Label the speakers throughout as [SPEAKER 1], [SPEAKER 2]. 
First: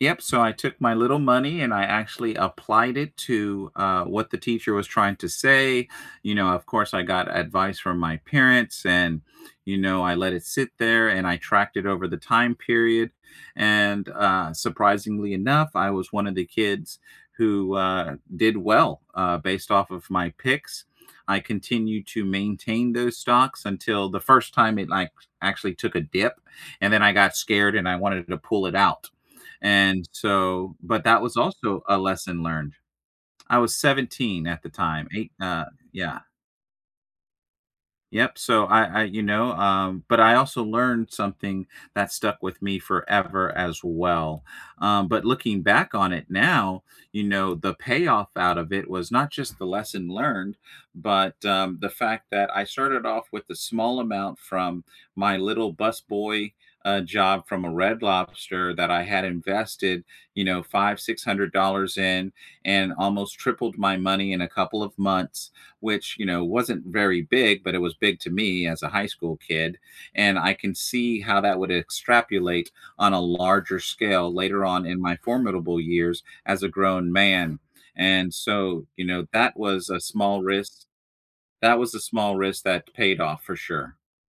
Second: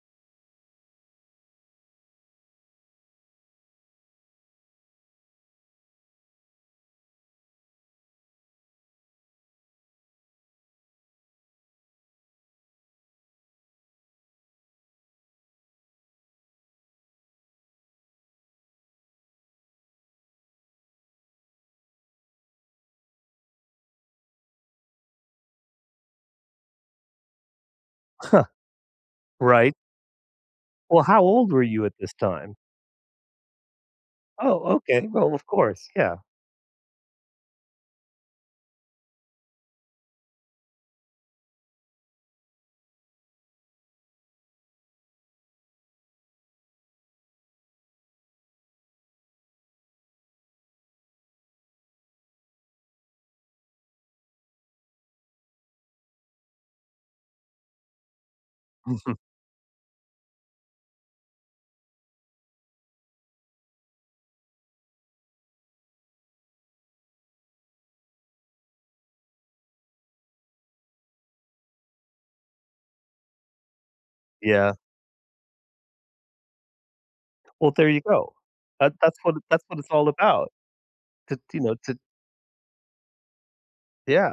[SPEAKER 1] Yep, so I took my little money and I actually applied it to, uh, what the teacher was trying to say, you know, of course, I got advice from my parents, and, you know, I let it sit there, and I tracked it over the time period, and, uh, surprisingly enough, I was one of the kids who, uh, did well, uh, based off of my picks. I continued to maintain those stocks until the first time it, like, actually took a dip, and then I got scared and I wanted to
[SPEAKER 2] Huh,
[SPEAKER 1] pull it out,
[SPEAKER 2] right.
[SPEAKER 1] and so
[SPEAKER 2] Well,
[SPEAKER 1] but
[SPEAKER 2] how
[SPEAKER 1] that was
[SPEAKER 2] old were
[SPEAKER 1] also
[SPEAKER 2] you at
[SPEAKER 1] a
[SPEAKER 2] this
[SPEAKER 1] lesson
[SPEAKER 2] time?
[SPEAKER 1] learned. I was 17 at the
[SPEAKER 2] Oh, okay.
[SPEAKER 1] time, 8,
[SPEAKER 2] Well, of
[SPEAKER 1] uh,
[SPEAKER 2] course, yeah.
[SPEAKER 1] yeah. Yep, so I I, you know, um, but I also learned something that stuck with me forever as well. Um, but looking back on it now, you know, the payoff out of it was not, just, the lesson learned, but, um, the fact that I started off with a small amount from my little busboy, uh, job from a Red Lobster that I
[SPEAKER 2] Mhm.
[SPEAKER 1] had invested, you know, $500, $600 in and almost tripled my money in a couple of months, which, you know, wasn't very big, but it was big to me as a high school kid, and I can see how that would extrapolate on a larger scale later
[SPEAKER 2] Yeah.
[SPEAKER 1] on in my formidable years as a grown man,
[SPEAKER 2] Well, there you
[SPEAKER 1] and
[SPEAKER 2] go.
[SPEAKER 1] so,
[SPEAKER 2] That
[SPEAKER 1] you
[SPEAKER 2] that's
[SPEAKER 1] know,
[SPEAKER 2] how
[SPEAKER 1] that
[SPEAKER 2] that's what it's
[SPEAKER 1] was a
[SPEAKER 2] all
[SPEAKER 1] small
[SPEAKER 2] about
[SPEAKER 1] risk
[SPEAKER 2] to, you know,
[SPEAKER 1] that was
[SPEAKER 2] to
[SPEAKER 1] a small risk that paid off for sure.
[SPEAKER 2] Yeah,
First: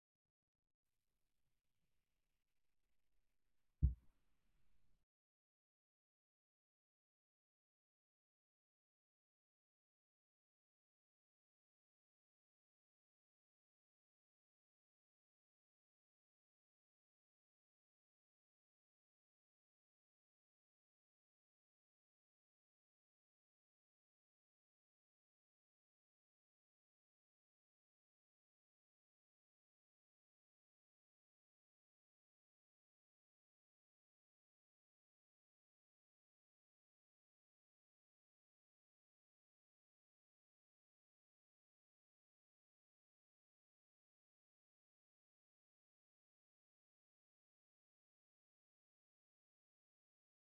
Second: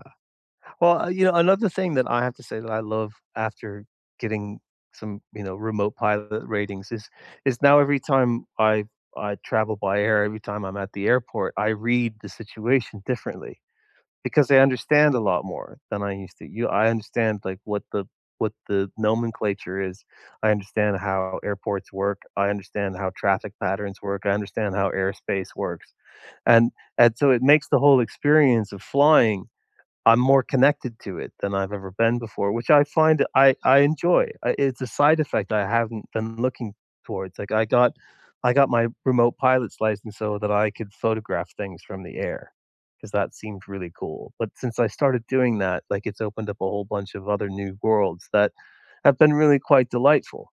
[SPEAKER 2] well, yeah, another thing that I have to say that I love after getting some, you know, remote pilot ratings is is now every time I I travel by air, every time I'm at the airport, I read the situation differently because I understand a lot more than I used to. Y I understand, like, what the what the nomenclature is. I understand how airports work, I understand how traffic patterns work, I understand how airspace works, and and so it makes the whole experience of flying I'm more connected to it than I've ever been before, which I find I I enjoy. I it's a side effect I haven't been looking towards. Like, I got I got my remote pilot's license so that I could photograph things from the air 'cause that seems really cool, but since I started doing that, like, it's opened up a whole bunch of other new worlds that have been really quite delightful.